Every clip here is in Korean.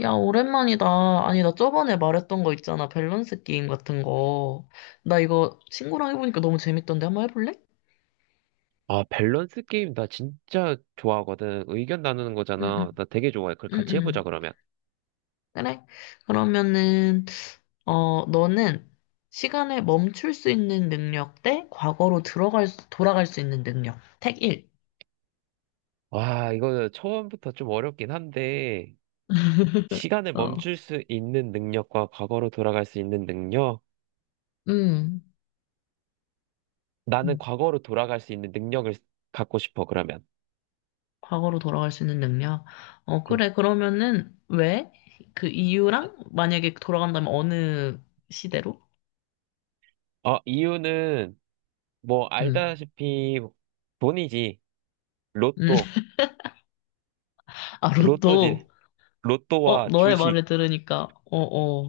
야, 오랜만이다. 아니, 나 저번에 말했던 거 있잖아. 밸런스 게임 같은 거. 나 이거 친구랑 해보니까 너무 재밌던데. 한번 해볼래? 아, 밸런스 게임 나 진짜 좋아하거든. 의견 나누는 응, 응, 거잖아. 나 되게 좋아해. 그걸 응, 같이 해보자, 응. 그러면. 그래? 그러면은, 어, 너는 시간을 멈출 수 있는 능력 대 과거로 돌아갈 수 있는 능력. 택 1. 와, 이거 처음부터 좀 어렵긴 한데, 시간을 어, 멈출 수 있는 능력과 과거로 돌아갈 수 있는 능력? 음, 나는 음. 과거로 돌아갈 수 있는 능력을 갖고 싶어, 그러면. 과거로 돌아갈 수 있는 능력. 어, 응. 그래. 그러면은, 왜? 그 이유랑 만약에 돌아간다면 어느 시대로? 이유는, 뭐, 응. 알다시피, 돈이지. 음. 로또. 아, 로또지. 로또. 어, 로또와 너의 주식. 말을 들으니까, 어,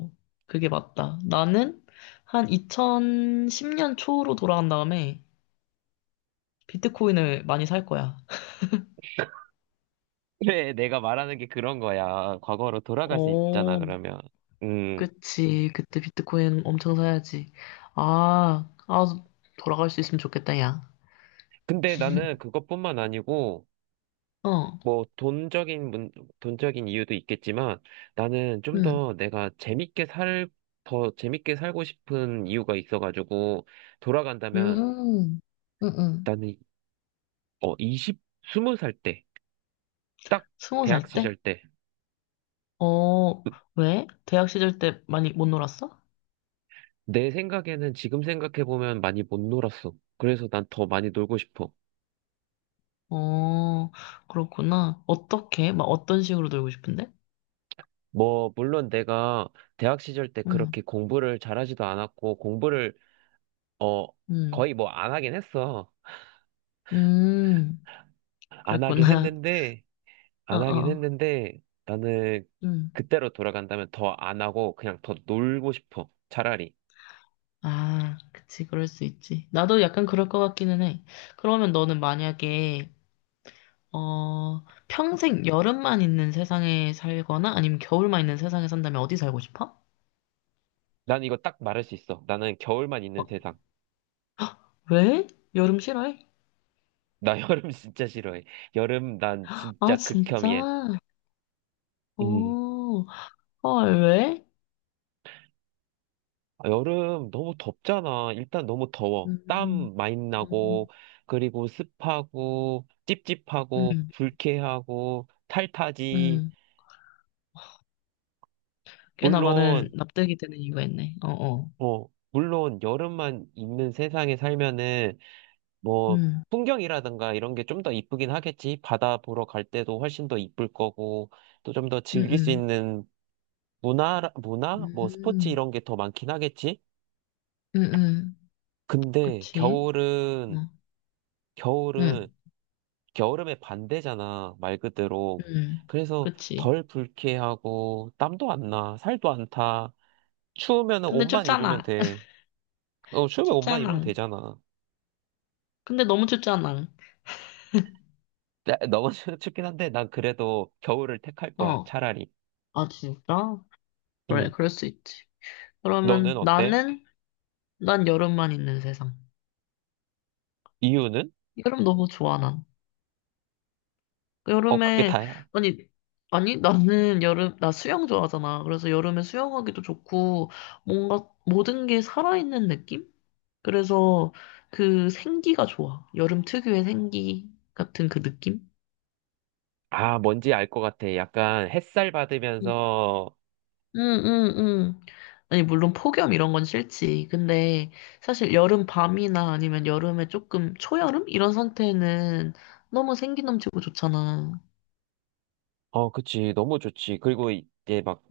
어, 그게 맞다. 나는 한 2010년 초로 돌아간 다음에 비트코인을 많이 살 거야. 그래, 내가 말하는 게 그런 거야. 과거로 돌아갈 수 있잖아, 어, 그러면. 음. 그치. 그때 비트코인 엄청 사야지. 아, 아, 돌아갈 수 있으면 좋겠다, 야. 근데 나는 그것뿐만 아니고, 어, 뭐, 돈적인, 돈적인 이유도 있겠지만, 나는 좀 응, 더 내가 더 재밌게 살고 싶은 이유가 있어가지고, 돌아간다면, 음, 응, 응. 나는, 어, 20, 20살 때, 딱 스무 대학 살 때? 시절 때, 어, 왜? 대학 시절 때 많이 못 놀았어? 내 생각에는 지금 생각해보면 많이 못 놀았어. 그래서 난 더 많이 놀고 싶어. 어, 그렇구나. 어떻게? 막 어떤 식으로 놀고 싶은데? 뭐, 물론 내가 대학 시절 때 음, 그렇게 공부를 잘하지도 않았고, 공부를, 어, 음, 거의 뭐 안 하긴 했어. 음, 안 하긴 그랬구나. 했는데, 어, 안 하긴 어, 했는데, 나는 음. 그때로 돌아간다면 더 안 하고 그냥 더 놀고 싶어. 차라리. 아, 그치, 그럴 수 있지. 나도 약간 그럴 것 같기는 해. 그러면 너는 만약에, 어, 평생 여름만 있는 세상에 살거나 아니면 겨울만 있는 세상에 산다면 어디 살고 싶어? 난 이거 딱 말할 수 있어. 나는 겨울만 어, 있는 세상. 왜? 여름 싫어해? 나 여름 진짜 싫어해. 여름 난 아, 진짜 진짜? 극혐이야. 음. 오, 헐, 왜? 아, 여름 너무 덥잖아. 일단 너무 더워. 음, 땀 많이 음, 나고, 그리고 습하고, 찝찝하고, 음, 불쾌하고, 탈타지. 음. 꽤나 많은 물론, 납득이 되는 이유가 있네. 어, 어. 어, 물론 여름만 있는 세상에 살면은 뭐 음, 풍경이라든가 이런 게 좀 더 이쁘긴 하겠지. 바다 보러 갈 때도 훨씬 더 이쁠 거고 또 좀 더 음, 즐길 수 음. 있는 문화 뭐 스포츠 음, 이런 게 더 많긴 하겠지. 응, 응, 근데 그치. 어, 응, 겨울은 겨울음의 반대잖아. 말 그대로. 응, 그래서 그치. 덜 불쾌하고 땀도 안 나. 살도 안 타. 추우면은 근데 옷만 입으면 춥잖아. 돼. 어, 추우면 옷만 입으면 춥잖아. 되잖아. 근데 너무 춥잖아. 너무 춥긴 한데 난 그래도 겨울을 택할 거야. 어, 차라리. 아, 진짜? 그래, 응. 그럴 수 있지. 너는 그러면 어때? 나는, 난 여름만 있는 세상. 이유는? 여름 너무 좋아, 난. 그게 여름에, 다야. 아니, 아니, 나는 여름, 나 수영 좋아하잖아. 그래서 여름에 수영하기도 좋고, 뭔가 모든 게 살아있는 느낌? 그래서 그 생기가 좋아. 여름 특유의 생기 같은 그 느낌? 아, 뭔지 알 것 같아. 약간 햇살 응, 받으면서, 응, 응. 아니, 물론 폭염 이런 건 싫지. 근데 사실 여름 밤이나 아니면 여름에 조금 초여름? 이런 상태는 너무 생기 넘치고 좋잖아. 그치. 너무 좋지. 그리고 이제 막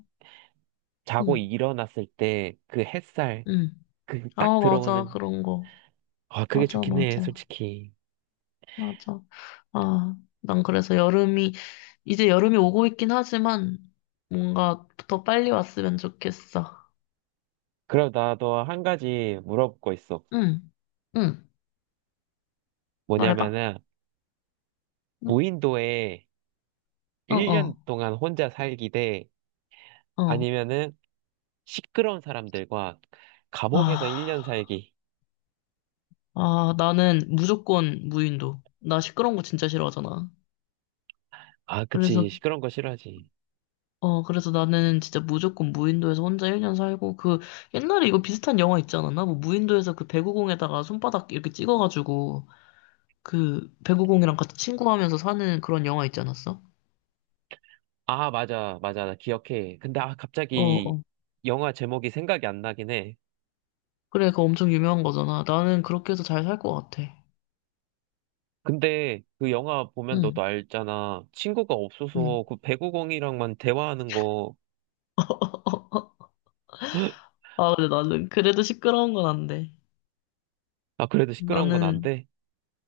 자고 응, 일어났을 때 그 햇살, 응. 그 딱 아, 맞아. 들어오는, 그런 거. 아, 그게 맞아, 좋긴 해, 맞아. 솔직히. 맞아. 아, 난 그래서 여름이, 이제 여름이 오고 있긴 하지만, 뭔가 더 빨리 왔으면 좋겠어. 그럼 나도 한 가지 물어볼 거 있어. 응, 응, 말해봐. 뭐냐면은, 응, 무인도에 어, 1년 어, 동안 혼자 살기 대, 어. 아니면은 시끄러운 사람들과 감옥에서 1년 아, 살기. 아, 나는 무조건 무인도. 나 시끄러운 거 진짜 싫어하잖아. 아, 그치. 그래서, 시끄러운 거 싫어하지. 어, 그래서 나는 진짜 무조건 무인도에서 혼자 1년 살고, 그, 옛날에 이거 비슷한 영화 있지 않았나? 뭐, 무인도에서 그 배구공에다가 손바닥 이렇게 찍어가지고, 그, 배구공이랑 같이 친구하면서 사는 그런 영화 있지 않았어? 아, 맞아, 맞아. 나 기억해. 근데 아, 어, 갑자기 어. 영화 제목이 생각이 안 나긴 해. 그래, 그거 엄청 유명한 거잖아. 나는 그렇게 해서 잘 살 것 같아. 근데 그 영화 보면 너도 응, 알잖아. 친구가 응. 없어서 그 배구공이랑만 대화하는 거. 아, 근데 나는 그래도 시끄러운 건 안 돼. 아, 그래도 시끄러운 건 안 나는, 돼?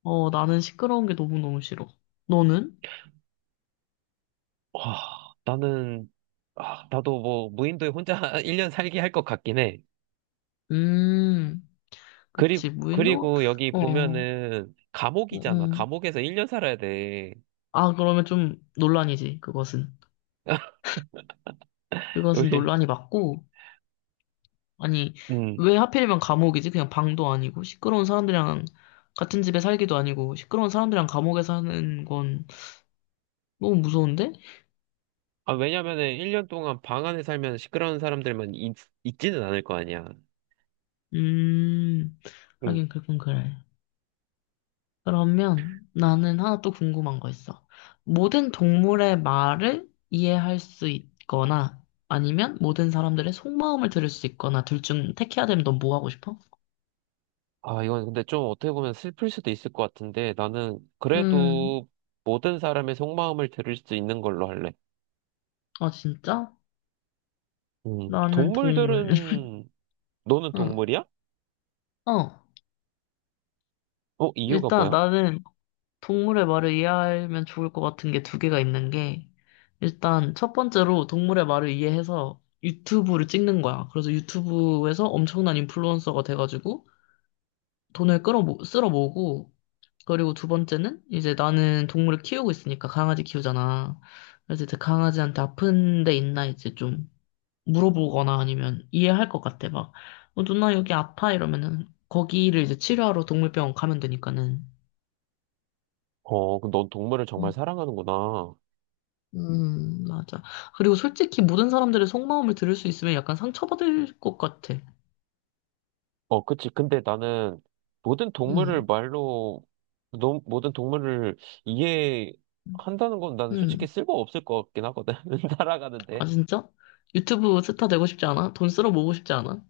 어, 나는 시끄러운 게 너무너무 싫어. 너는? 와, 나는, 아, 나도 뭐 무인도에 혼자 1년 살기 할 것 같긴 해. 음, 그리, 그치. 무인도? 그리고 여기 어, 보면은 감옥이잖아. 음. 감옥에서 1년 살아야 돼. 아, 그러면 좀 논란이지, 그것은. 그것은 왜? 논란이 맞고, 아니, 음. 왜 하필이면 감옥이지? 그냥 방도 아니고, 시끄러운 사람들이랑 같은 집에 살기도 아니고, 시끄러운 사람들이랑 감옥에 사는 건 너무 무서운데? 아, 왜냐면은 1년 동안 방 안에 살면 시끄러운 사람들만 있지는 않을 거 아니야. 음, 응. 하긴 그건 그래. 그러면 나는 하나 또 궁금한 거 있어. 모든 동물의 말을 이해할 수 있거나 아니면 모든 사람들의 속마음을 들을 수 있거나 둘 중 택해야 되면 넌 뭐 하고 싶어? 아, 이건 근데 좀 어떻게 보면 슬플 수도 있을 것 같은데 나는 음, 그래도 모든 사람의 속마음을 들을 수 있는 걸로 할래. 아 진짜? 나는 동물. 동물들은 너는 응. 동물이야? 어, 이유가 일단 뭐야? 나는 동물의 말을 이해하면 좋을 것 같은 게 두 개가 있는 게, 일단 첫 번째로 동물의 말을 이해해서 유튜브를 찍는 거야. 그래서 유튜브에서 엄청난 인플루언서가 돼가지고 돈을 쓸어 모으고, 그리고 두 번째는 이제 나는 동물을 키우고 있으니까 강아지 키우잖아. 그래서 이제 강아지한테 아픈 데 있나 이제 좀 물어보거나 아니면 이해할 것 같아. 막, 어, 누나 여기 아파 이러면은 거기를 이제 치료하러 동물병원 가면 되니까는. 그럼 넌 동물을 정말 음. 사랑하는구나. 맞아. 그리고 솔직히 모든 사람들의 속마음을 들을 수 있으면 약간 상처받을 것 같아. 그치. 근데 나는 모든 동물을 음, 말로 모든 동물을 이해한다는 건 난 솔직히 음. 쓸모 없을 것 같긴 하거든. 아, 살아가는데. 진짜? 유튜브 스타 되고 싶지 않아? 돈 쓸어 모으고 싶지 않아?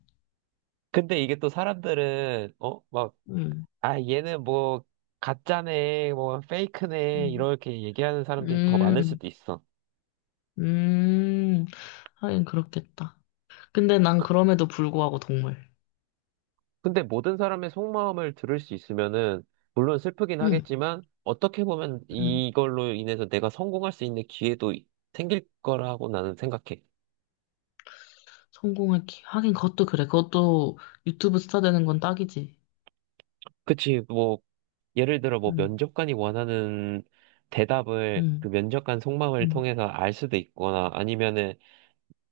근데 이게 또 사람들은, 막, 음, 아, 얘는 뭐, 가짜네, 뭐, 페이크네, 음, 이렇게 얘기하는 사람들이 더 많을 음, 수도 있어. 음. 하긴 그렇겠다. 근데 난 그럼에도 불구하고 동물. 근데 모든 사람의 속마음을 들을 수 있으면은, 물론 슬프긴 응, 하겠지만, 어떻게 보면 응. 이걸로 인해서 내가 성공할 수 있는 기회도 생길 거라고 나는 생각해. 하긴 그것도 그래. 그것도 유튜브 스타 되는 건 딱이지. 그치, 뭐, 예를 들어, 뭐, 응, 면접관이 원하는 대답을 그 응, 면접관 속마음을 응. 통해서 알 수도 있거나, 아니면은,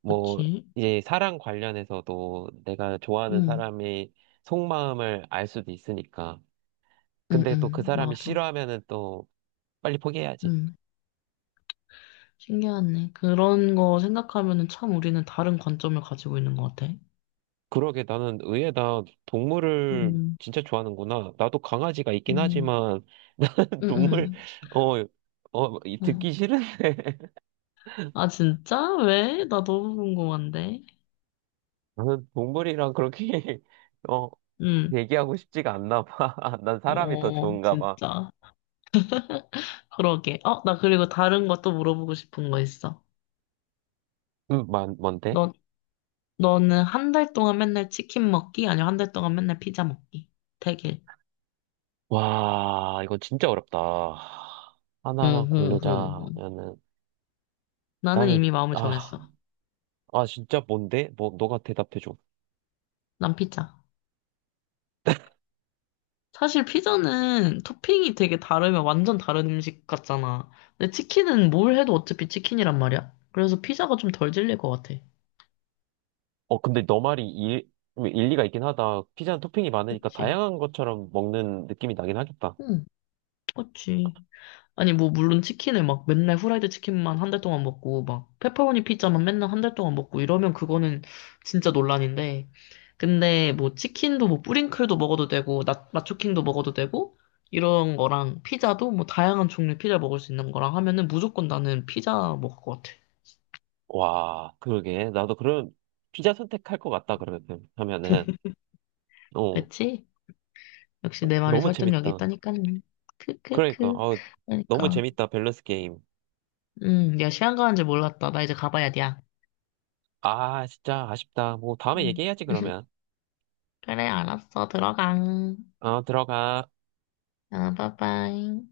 뭐, 그치? 이제 사랑 관련해서도 내가 좋아하는 응, 사람의 속마음을 알 수도 있으니까. 응, 근데 또 그 응. 사람이 맞아. 싫어하면은 또 빨리 포기해야지. 응. 신기하네. 그런 거 생각하면은 참 우리는 다른 관점을 가지고 있는 것 같아. 그러게 나는 의외다. 동물을 음, 진짜 좋아하는구나. 나도 강아지가 있긴 음, 하지만 나는 음, 동물, 음. 어, 어. 듣기 싫은데. 아, 진짜? 왜? 나 너무 궁금한데. 나는 동물이랑 그렇게, 어, 음, 얘기하고 싶지가 않나 봐. 난 사람이 더 어, 좋은가 봐. 진짜. 그러게. 어, 나 그리고 다른 것도 물어보고 싶은 거 있어. 뭔데? 너, 너는 한 달 동안 맨날 치킨 먹기? 아니면 한 달 동안 맨날 피자 먹기? 되길. 와, 이거 진짜 어렵다. 하나만 응. 응. 응. 고르자면은, 나는 나는, 이미 마음을 아, 정했어. 아, 진짜 뭔데? 뭐, 너가 대답해줘. 난 피자. 사실 피자는 토핑이 되게 다르면 완전 다른 음식 같잖아. 근데 치킨은 뭘 해도 어차피 치킨이란 말이야. 그래서 피자가 좀 덜 질릴 것 같아. 근데 너 뭐 일리가 있긴 하다. 피자는 토핑이 많으니까 그치? 다양한 것처럼 먹는 느낌이 나긴 하겠다. 응, 그치. 아니, 뭐, 물론 치킨을 막 맨날 후라이드 치킨만 한 달 동안 먹고, 막, 페퍼로니 피자만 맨날 한 달 동안 먹고 이러면 그거는 진짜 논란인데. 근데 뭐, 치킨도 뭐, 뿌링클도 먹어도 되고, 나초킹도 먹어도 되고, 이런 거랑 피자도 뭐, 다양한 종류의 피자 먹을 수 있는 거랑 하면은 무조건 나는 피자 먹을 것 같아. 와, 그러게. 나도 그런 피자 선택할 것 같다, 그러면, 하면은. 어, 그치? 역시 내 말이 너무 설득력이 재밌다. 있다니까는. 그러니까, 크크크. 너무 그러니까. 재밌다, 밸런스 게임. 야, 시간 가는 줄 몰랐다. 나 이제 가봐야 돼, 야. 아, 진짜 아쉽다. 뭐, 다음에 음. 얘기해야지, 그러면. 그래, 알았어. 들어가. 어, 들어가. 아, 빠빠이.